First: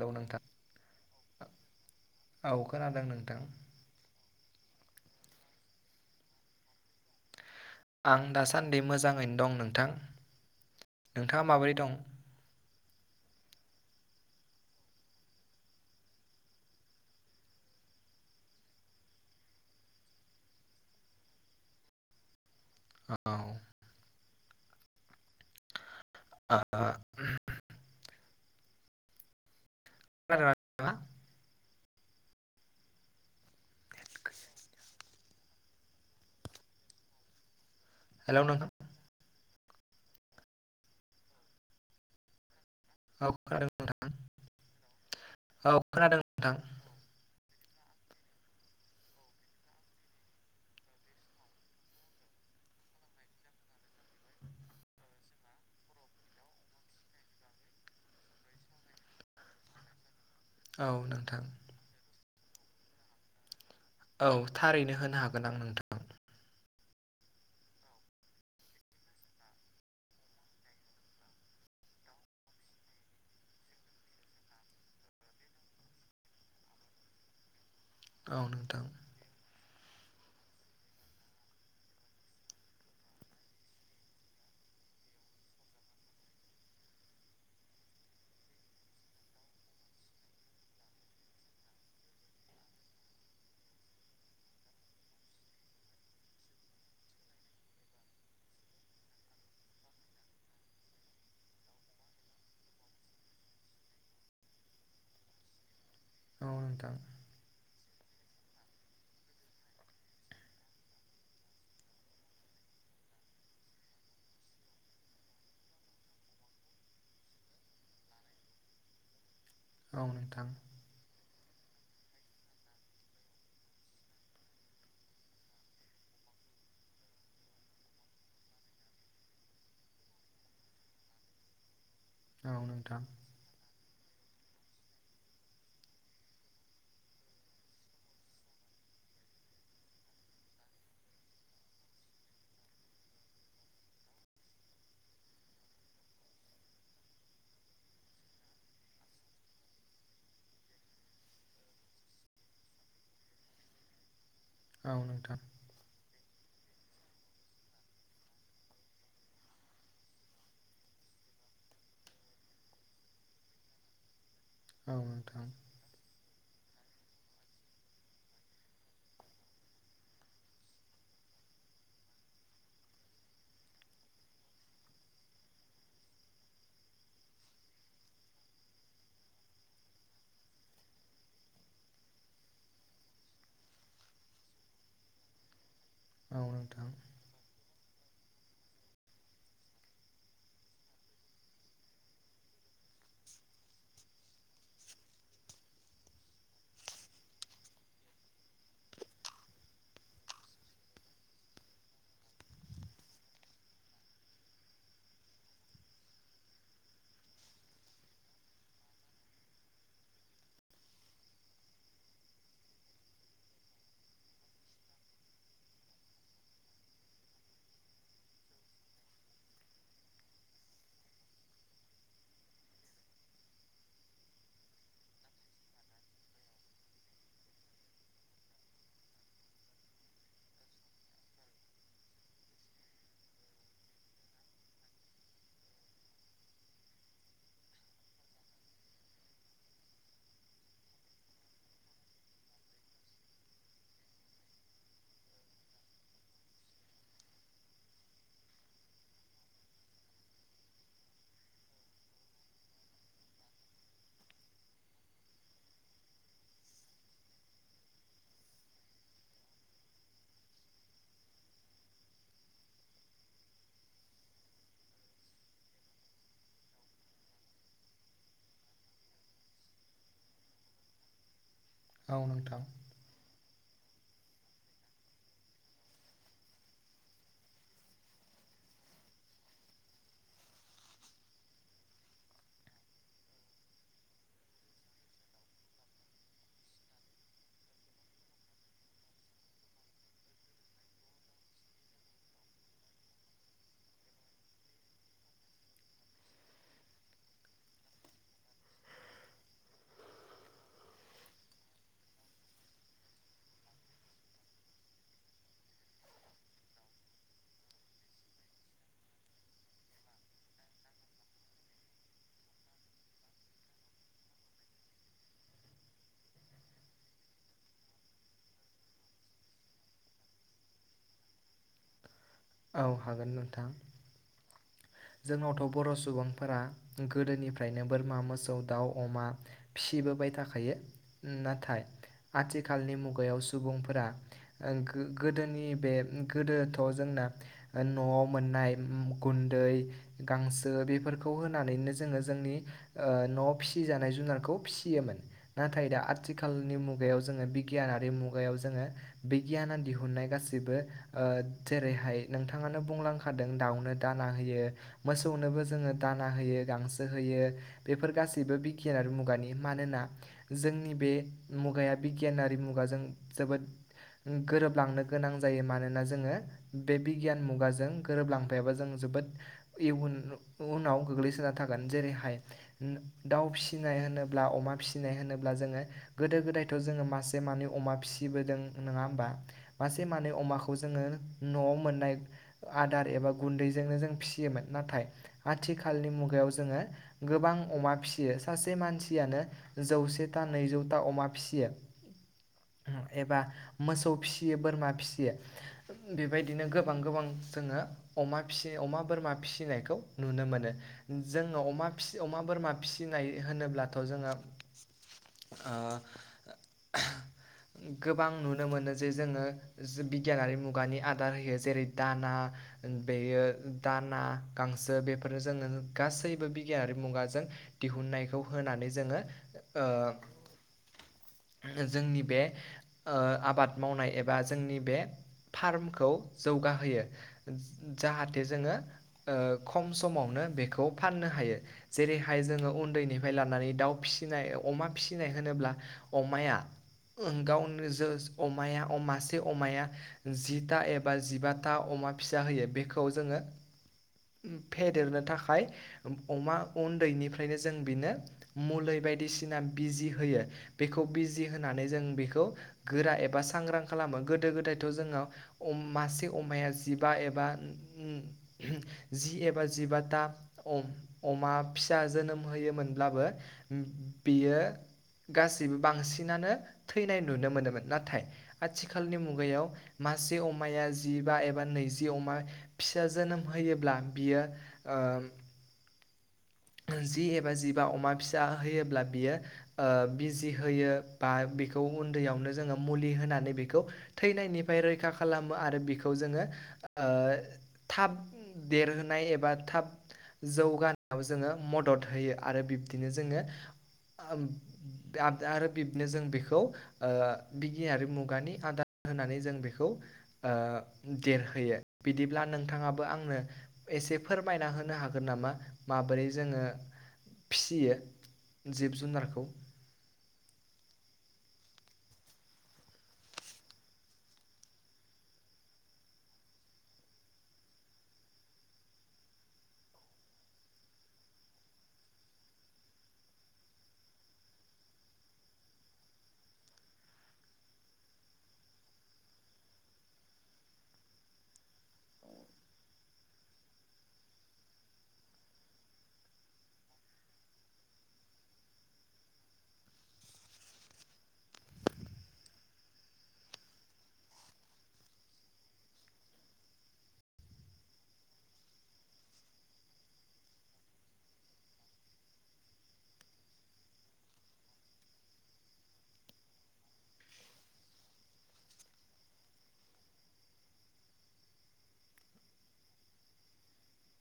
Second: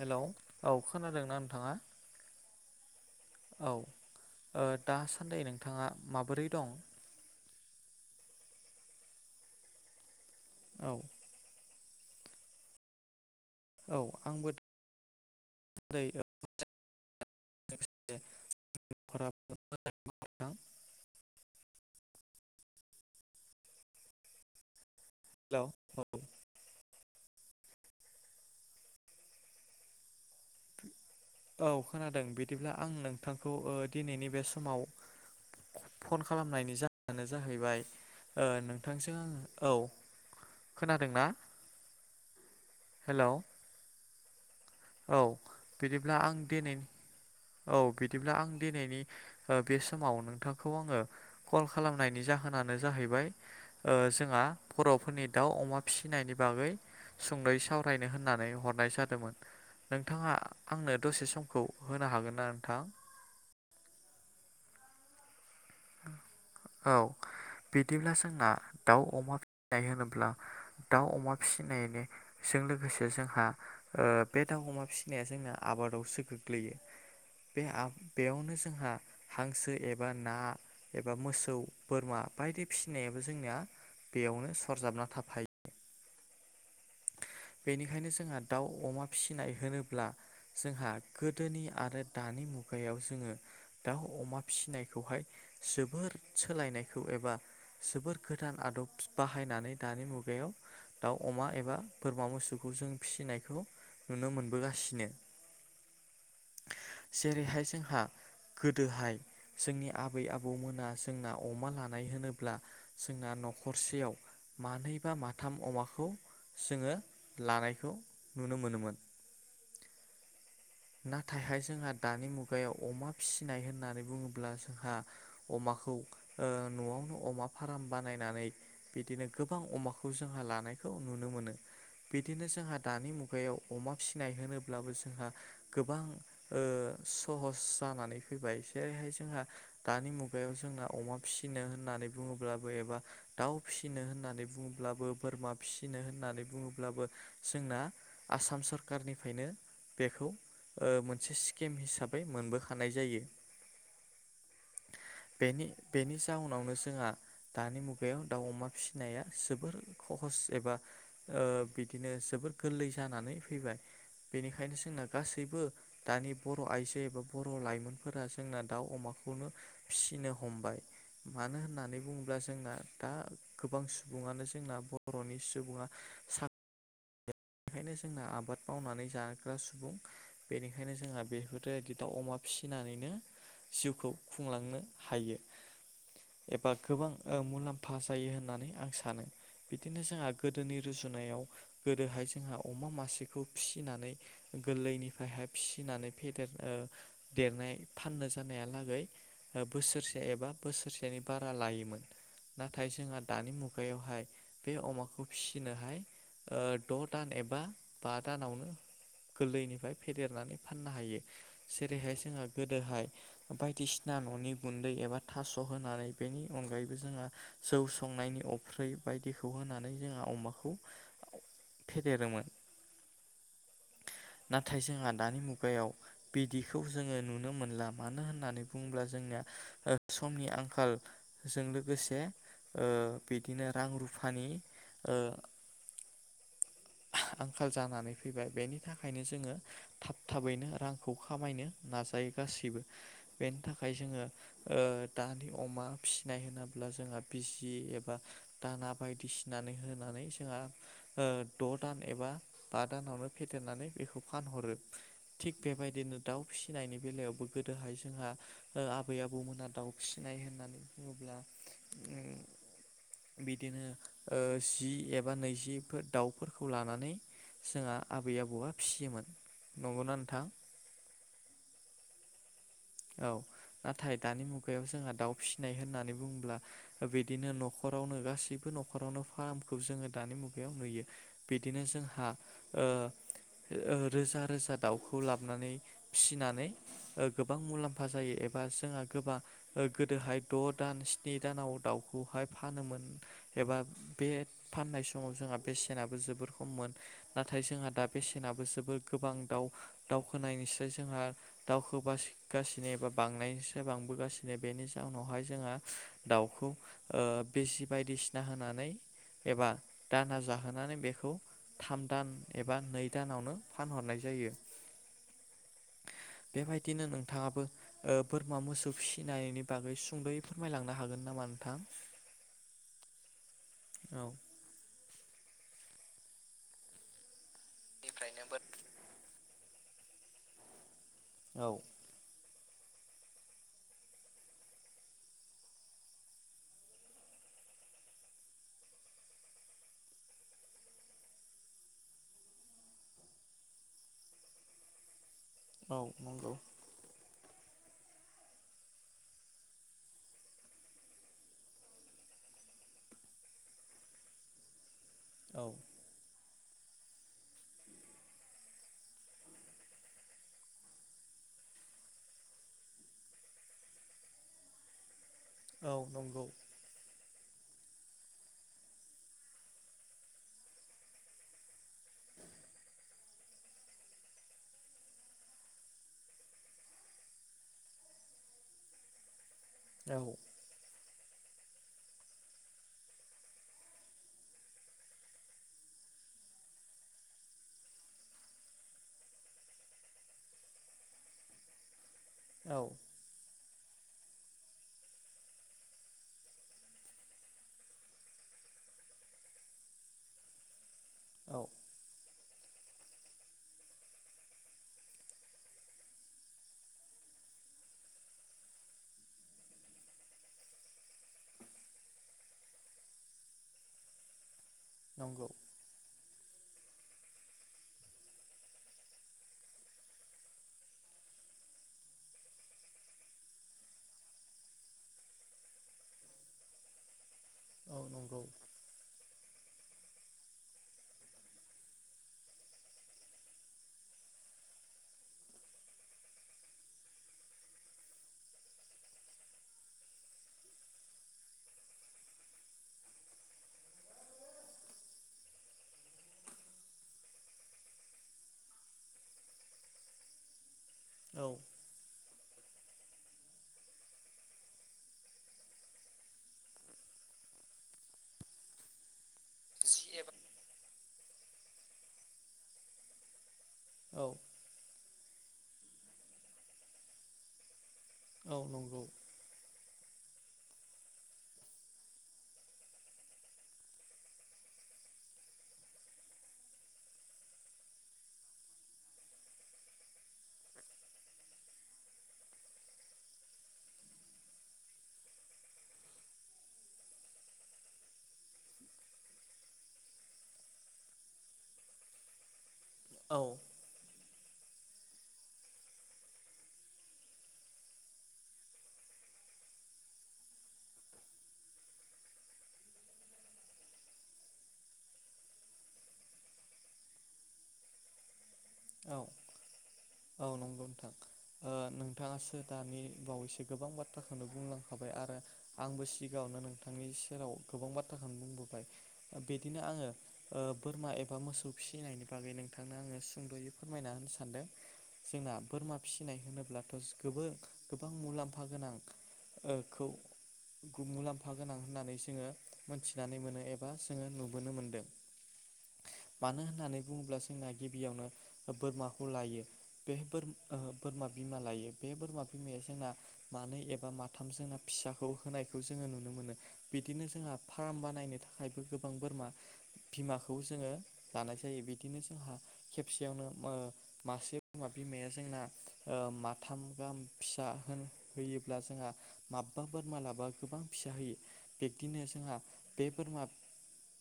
Hello औ खोनादोंना नोंथाङा। औ खोनादों नों औ ओ दासान्दि नोंथाङा माबोरै दं। आं दासान्दि मोजाङैनो दं नोंथां औ नोंथाङा माबोरै दं। औ आंबो [unintelligible] [unintelligible] औ। हेलौ औ। आ खोनादोंना नोंथाङा। औ खोनादों बिदिब्ला आं नोंथांखौ दिनैनि बे समाव फन खालामनायनि जाहोनानो जाहैबाय हेलौ ओ नोंथां नोंथांजों आङो औ खोनादों ना। औ खोनादों नोंथां। औ औ बिदिब्ला खोनादों आं नोंथां दिनै औ बिदिब्ला आं दिनैनि बे समाव नोंथांखौ आङो कल खालामनायनि जा जाहोनानो जाहैबाय ओ जोंहा बर'फोरनि दाउ अमा फिसिनायनि बागै सुंदै'यै सावरायनो होननानै हरनाय जादोंमोन। नोंथाङा औ आंनो दसे नोंथां समखौ होनो हागोन ना नोंथां। औ थारैनो होनो हागोन आं नों औ। बिदिब्ला जोंना दाउ अमा फिसिनाय होनोब्ला दाउ अमा फिसिनायनि जों लोगोसे जोंहा ओ बे दाउ अमा फिसिनाया जोंना आबादावसो गोग्लैयो बे औ बेयावनो नोंथां जोंहा हांसो एबा ना एबा मोसौ बोरमा बायदि फिसिनायाबो जोंनिया बेयावनो सरजाबना थाफायो [unintelligible] बेनिखायनो जोंहा दाउ अमा फिसिनाय होनोब्ला जोंहा गोदोनि आरो दानि मुगायाव जोङो दाउ अमा फिसिनायखौहाय जोबोर सोलायनायखौ एबा जोबोर गोदान आदब बाहायनानै दानि मुगायाव दाउ अमा एबा बोरमा मोसौखौ जों फिसिनायखौ नुनो मोनबोगासिनो औ नोंथां जेरैहाय जोंहा गोदोहाय जोंनि आबै आबौमोना जोंना अमा लानाय होनोब्ला जोंना न'खरसेयाव मानै बा माथाम अमाखौ जोंङो लानायखौ नुनो मोनोमोन। औ नोंथां। नाथायहाय जोंहा दानि मुगायाव अमा फिसिनाय होननानै बुंङोब्ला जोंहा अमा खौ ओ नआवनो अमा फार्म बानायनानै बिदिनो गोबां अमाखौ जोंहा लानायखौ नुनो मोनो। बिदिनो औ जोंहा नोंथां दानि मुगायाव अमा फिसिनाय होनोब्लाबो जोंहा गोबां ओ सहस जानानै फैबाय जेरैहाय जोंहा दानि मुगायाव जों जोंहा अमा फिसिनो होननानै बुंङोब्लाबो एबा दाउ फिसिनो होननानै बुंङोब्लाबो बोरमा फिसिनो होननानै बुंङोब्लाबो जोंना आसाम सरखारनिफ्रायनो बेखौ ओ मोनसे स्किम हिसाबै मोनबोखानाय जायो। औ नोंथां औ नोंथां बेनि बेनि जाउनावनो जोंहा दानि मुगायाव दाउ अमा फिसिनाया जोबोर खहस एबा ओ बिदिनो जोबोर गोरलै जानानै फैबाय। बेनिखायनो औ जोंना गासैबो नोंथां दानि बर' आइजो एबा बर' लाइमोनफोरा जोंना दाउ अमाखौनो फिसिनो हमबाय। मानो होननानै बुङोब्ला जोंना दा गोबां सुबुंङानो जोंना बर'नि सुबुंङा सात बेनो जोंना आबाद मावनानै जाग्रा सुबुं बेनिखायनो जोंहा बेफोरबायदि दाउ अमा फिसिनानैनो जिउखौ खुंलांनो हायो। एबा गोबां ओ मुलाम्फा पास जायो होननानै आं सानो बिदिनो जोंहा गोदोनि रुजुनायाव गोदोहाय जों जोंहा अमा मासेखौ फिसिनानै गोरलैनिफ्रायहाय फिसिनानै फेदेर ओ देरनाय फाननो जानायालागै ओ बोसोरसे एबा बोसोरसेनि बारा लायोमोन। नाथाय जोंहा दानि मुगायावहाय बे अमाखौ फिसिनोहाय द दान एबा बा दानावनो गोरलैनिफ्राय फेदेरनानै फाननो हायो जेरैहाय जोंहा गोदोहाय बायदिसिना न'नि गुन्दै एबा थास' होनानै बेनि अनगायैबो जोंहा जौ संनायनि अफ्रै बाय दिखौ होनानै जोंहा अमाखौ फेदेरोमोन। [unintelligible] नाथाय जोंहा दानि मुगायाव बिदिखौ जोंङो नुनो मोनला मानो होननानै बुंब्ला जों निया ओ समनि आंखालजों लोगोसे ओ बिदिनो रां रुफानि ओ आंखाल जानानै फैबाय बेनि थाखायनो जोंङो थाब थाबैनो रांखौ खामायनो नाजा दायो गासैबो बेनि थाखाय जोंङो ओ दानि अमा फिसिनाय होनोब्ला जों बिजि एबा दाना बायदिसिनानै होनानै जोंहा द दान एबा बा दानावनो फेदेरनानै बेखौ फानहरो। थिग बेबायदिनो दाउ फिसिनायनि बेलायावबो गोदोहाय जोंहा ओ आबै आबौमोना दाउ फिसिनाय नाय होननानै बुङोब्ला उम बिदिनो ओ जि एबा नैजिफोर दाउ फोरखौ लानानै जोंहा आबै आबौआ फिसियोमोन। नंगौना नोंथां? [inaudible] औ नोंथां। औ नाथाय दानि मुगायाव जोंहा दाउ फिसिनाय होननानै बुंङोब्ला बिदिनो न'खर रावनो गासिबो न'खरावनो फार्मखौ जोंङो दानि मुगायाव नुयो बिदिनो जोंहा ओ ओ ओ रोजा रोजा दाउखौ लाबोनानै फिसिनानै गोब बां मुलाम्फा जायो एबा जोंहा गोबां ओ गोदोहाय द' दान स्नि दानाव दाउखौहाय फानोमोन एबा बे फाननाय समाव जोंहा बेसेनाबो जोबोर खममोन नाथाय थाय जोंहा दा बेसेनाबो जोबोद गोबां दाउ दावखोनायनिसाय जोंहा दावखोबासि गासिनो एबा बांनायनिसो बांबोगासिनो बेनि जाउनावहाय जोंहा दाउखौ ओ बिजि बायदिसिना होनानै एबा दाना जाहोनानै बेखौ थाम दान एबा नै दानावनो फानहरनाय जायो। बेबायदिनो नों थाङाबो ओ बोरमा मोसौ फिसिनायनि बागै सुंद'यै फोरमायलांनो हागोन नामा नोंथां? औ हागोन नोंथां औ जोंनावथ' बर' सुबुंफोरा गोदोनिफ्रायनो बोरमा मोसौ दाउ अमा फिसिबोबाय थाखायो औ नाथाय आथिखाल खालनि मुगायाव सुबुंफोरा ओ गो-गोदोनि बे गोदोथ' जोंना न'आव मोननाय गुन्दै। गांसो बेफोरखौ होनानैनो जोङो जोंनि ओ न'आव फिसि जानाय जुनारखौ फिसि योमोन नाथाय औ दा नंगौ आथिखालनि मुगायाव जोङो बिगियानारि मुगायाव जोङो बिगियाना दिहुननाय गासिबो ओ जेरैहाय नोंथाङानो बुंलांखादों दाउनो दाना होयो मोसौनोबो औ जोङो दाना होयो। गांसो होयो बिफोर गासिबो बिगियानारि मुगानि मानोना जोंनि बे मु गाया बिगियानारि मुगाजों जोबोद गोरोबलांनो गोनां जायो औ मानोना जोङो नंगौ बे बिगियान मुगाजों गोरोबलांफायाबो जों जोबोद इयुन उनाव गोग्लैसोना थागोन जेरैहाय दाउ फिसिनाय होनोब्ला अमा मा फिसिनाय होनोब्ला जोङो गोदो गोदायथ' जोङो मासे मानै अमा फिसिबोदों नङा होमबा मासे औ मानै अमाखौ जोङो न'आव मोननाय आदार एबा गुन्दैजोंनो जों फिसियोमोन नाथाय आथिखालनि मुगायाव जोङो गोबां अमा फियो सासे मानसियानो जौसेथा नैजौथा अमा फिसियो औ एबा मोसौ फिसियो बोरमा फिसियो बेबायदिनो गोबां गोबां जोङो अमा फिसियो अमा बोरमा फिसिनायखौ नुनो मोनो औ जोङो अमा फिसि अमा बोरमा फिसिनाय होनोब्लाथ' जोङो ओ गोबां नुनो मोनो जे जोङो जो बिगियानारि मुगानि आदार होयो जेरै दाना बेयो दाना गांसो बेफोरो नंगौ जोङो गासैबो गियारि मुगाजों दिहुननायखौ होनानै जोङो ओ जोंनि बे ओ आबाद मावनाय एबा जोंनि बे फार्मखौ जौगाहोयो औ नंगौ जाहाथे जोङो ओ खम समावनो बेखौ फाननो हायो जेरैहाय जोङो उन्दैनिफ्राय लानानै दाउ फिसि नाय अमा फिसिनाय होनोब्ला अमाया ओ गावनो जोस अमाया अ मासे अमाया जिथा एबा जिबाथा अ अमा फिसा होयो बेखौ जोङो [inaudible] फेदेरनो थाखाय अमा उन्दैनिफ्रायनो जों बिनो मुलि बाय एदिसियान बिजि होयो बेखौ बिजि औ होननानै जों बेखौ खौ गोरा एबा सांग्रां खालामो गोदो गोदायथ' जोंनो मासे अमाया जिबा एबा बा उम उम जि एबा जिबाथा अम-अमा फिसा जोनोम होयोमोनब्लाबो औ बियो गासैबो बांसिनानो थैनाय नुनो मोनोमोन ना थाय औ नंगौ आथिखालनि मुगायाव मासे अमाया जिबा एबा नैजि अमा फिसा जोनोम होयोब्ला बियो ओम [inaudible] जि एबा जिबा अमा फिसा होयोब्ला बियो ओ बिजि होयो बा बे खौ उन्दैयावनो जोङो मुलि होनानै बेखौ थैनायनिफ्राय रैखा खालामो आरो बेखौ जोङो ओ थाब देरहोनाय एबा थाब जौगानायाव जोङो मदद होयो आरो बि बिदिनो जोङो औ [unintelligible] जों बेखौ ओ बिगियारि मुगानि आदार होनानै जों बेखौ ओ देरहोयो बिदिब्ला नोंथाङाबो आंनो एसे फोरमायना होनो हागोन नामा माबोरै जोङो फिसियो जिब औ जुनारखौ औ नंगौ नोंथां ओ नोंथाङासो दानि बावैसो गोबां बाथ्राखौनो बुंलांखाबाय आरो आंबो सिगाङावनो नोंथांनि सेराव गोबां बाथ्राखौनो बुंबोबाय बिदिनो आङो ओ बोरमा एबा मोसौ फिसिनायनि बागै नोंथांनो आङो सुंद'यै फोरमायना होनो सानदों जोंना बोरमा फिसिनाय होनोब्लाथ' [unintelligible] गोबां मुलाम्फा गोनां ओ खौ गु मुलाम्फा गोनां होननानै जोङो मोनथिनानै मोनो एबा जोङो नुबोनो मोनदों। मानो होननानै बुङोब्ला जोंना गिबियावनो बोरमाखौ लायो बे बोर बोरमा बिमा लायो बे ओ बोरमा बिमाया जोंना मा मानै एबा माथाम जोंना फिसाखौ होनायखौ जोङो नुनो मोनो बिदिनो जोंहा फार्म बानायनो थाखाय बो गोबां बोरमा बिमाखौ जोङो लानाय जायो बिदिनो जोंहा खेबसेयावनो ओ मासे [inaudible] बिमाया जोंना ओ माथाम गाहाम फिसा होन होयो जोंहा माबबा बोरमा लाबा गोबां फिसा होयो बिबदिनो जोंहा बे बोरमा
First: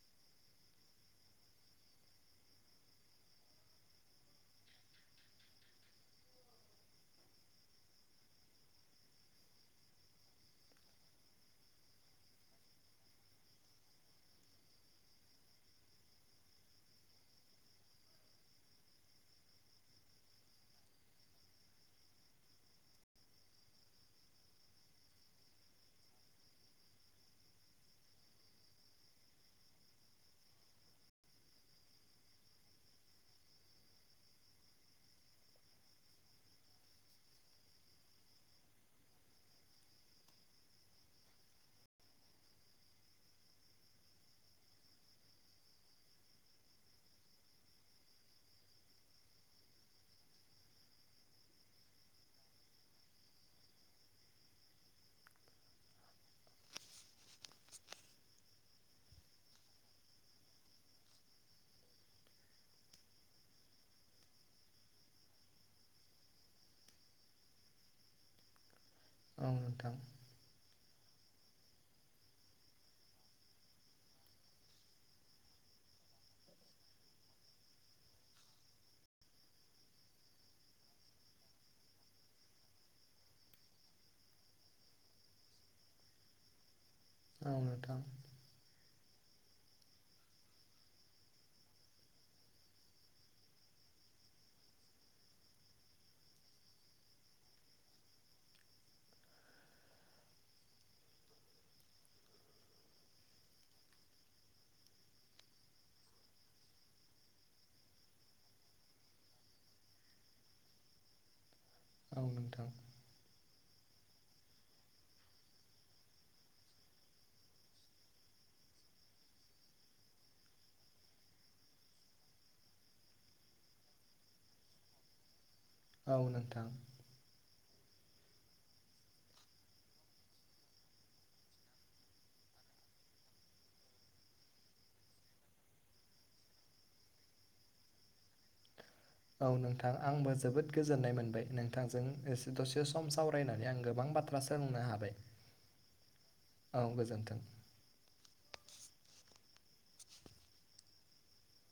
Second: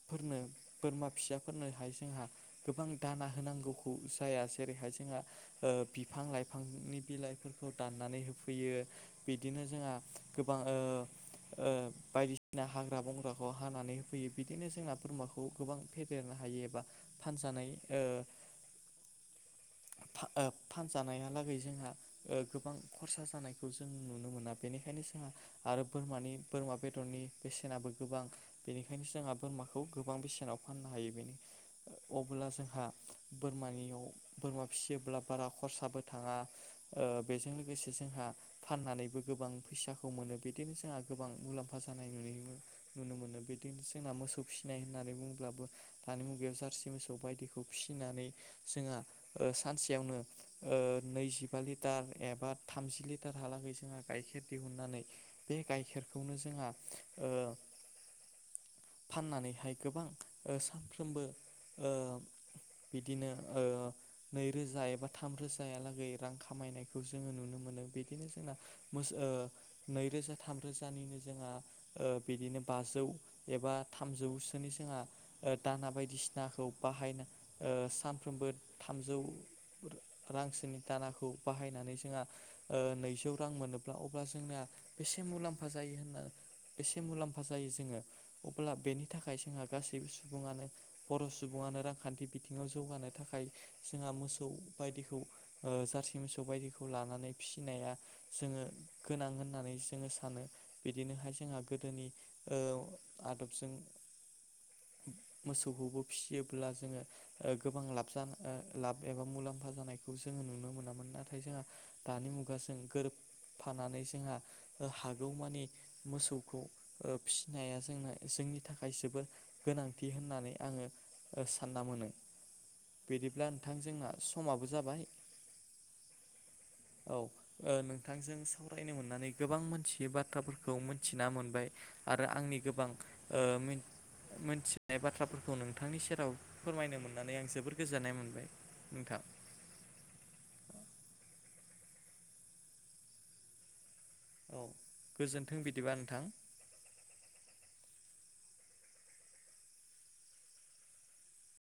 फोरनो बोरमा फिसाफोरनोहाय जोंहा गोबां दाना होनांगौखौ [unintelligible] जेरैहाय जोंहा ओ बिफां लाइफांनि बिलाइफोरखौ दाननानै होफैयो बिदिनो जोंहा गोबां ओ ओ बायदिसिना हाग्रा बंग्राखौ हानानै होफैयो बिदिनो जोंना बोरमाखौ गोबां फेदेर हायो बा फानजानाय ओ ओ फानजानायालागै जोंहा ओ गोबां खरसा जानायखौ जों नुनो मोना बेनिखायनो बेखायनो जोंहा आरो बोरमानि बोरमा बेदरनि बेसेनाबो गोबां बेनिखायनो जोंहा बोरमाखौ गोबां बेसेनाव फाननो हायो बेनो अब्ला जोंहा बोरमानियाव बोरमा फिसियोब्ला बारा खरसाबो थाङा ओ बेजों लोगोसे जोंहा फाननानैबो गो बां फैसाखौ मोनो बिदिनो जोंहा गोबां मुलाम्फा जानाय नुनो मोनो बिदिनो जोंहा मोसौ फिसिनाय होननानै बुङोब्लाबो दानि मुगायाव जारसि मोसौ बायदिखौ फिनानै जोंहा ओ सानसेयावनो ओ नैजिबा लिटार एबा थामजि लिटार हालाम जोंहा गाइखेर दिहुननानै बे गाइखेरखौनो जोंहा ओ फाननानैहाय गोबां ओ सानफ्रोमबो ओ बिदिनो ओ नैरोजा एबा थाम रोजालागै रां खामायनायखौ जोङो नुनो मोनो बिदिनो जोंना मोस औ नोंथां ओ नैरोजा थाम रोजानिनो जोंहा ओ बिदिनो बाजौ एबा थामौसोनि जोंहा ओ दाना बायदिसिना सिनाखौ बाहायनाय ओ सा फ्रोमबो थामजौ रांसोनि दानाखौ बाहायनानै जोंहा ओ नै जौ रां मोनोब्ला अब्ला जोंनिया बेसे मुलाम्फा जायो होनना एसे मुलाम्फा औ जायो नोंथां जोङो अब्ला बेनि थाखाय जोंहा गासैबो सुबुङानो बर' सुबुङानो रांखान्थि बिथिङाव जौगानो थाखाय जोंहा मोसौ बायदिखौ ओ जारसि मोसौ बायदिखौ लानानै फिसिनाया जोङो गोनां होननानै जोङो सानो बिदिनोहाय जोंहा गोदोनि ओ आदबजों मोसौखौबो फिसियोब्ला जोङो ओ गोबां लाब [unintelligible] लाब एबा मुलाम्फा जानायखौ जोङो नुनो मोनामोन नाथाय जोंहा औ दानि मुगा नोंथां सोंखोर फानानै जोंहा ओ हागौमानि मोसौखौ ओ फिसिनाया जोंना जोंनि थाखाय जोबोर गोनांथि होननानै आङो सानना मोनो। बिदिब्ला नोंथां जोंना समाबो जाबाय। औ नोंथां। औ ओ नोंथांजों सावरायनो मोननानै गोबां मोथियै बाथ्राफोरखौ मिथिना मोनबाय। आरो आंनि गोबां मोनथिनाय बाथ्राफोरखौ नोंथांनि सेराव फोरमायनो मोननानै आं जोबोर गोजोननाय मोनबाय। नोंथां औ नोंथां आंबो जोबोद गोजोननाय मोनबाय नों थांजों एसे दसे सम सावरायनानै आं गोबां बाथ्रा औ सोलोंनो हाबाय गोजोन्थों बिदिबा नोंथां। औ गोजोन्थों।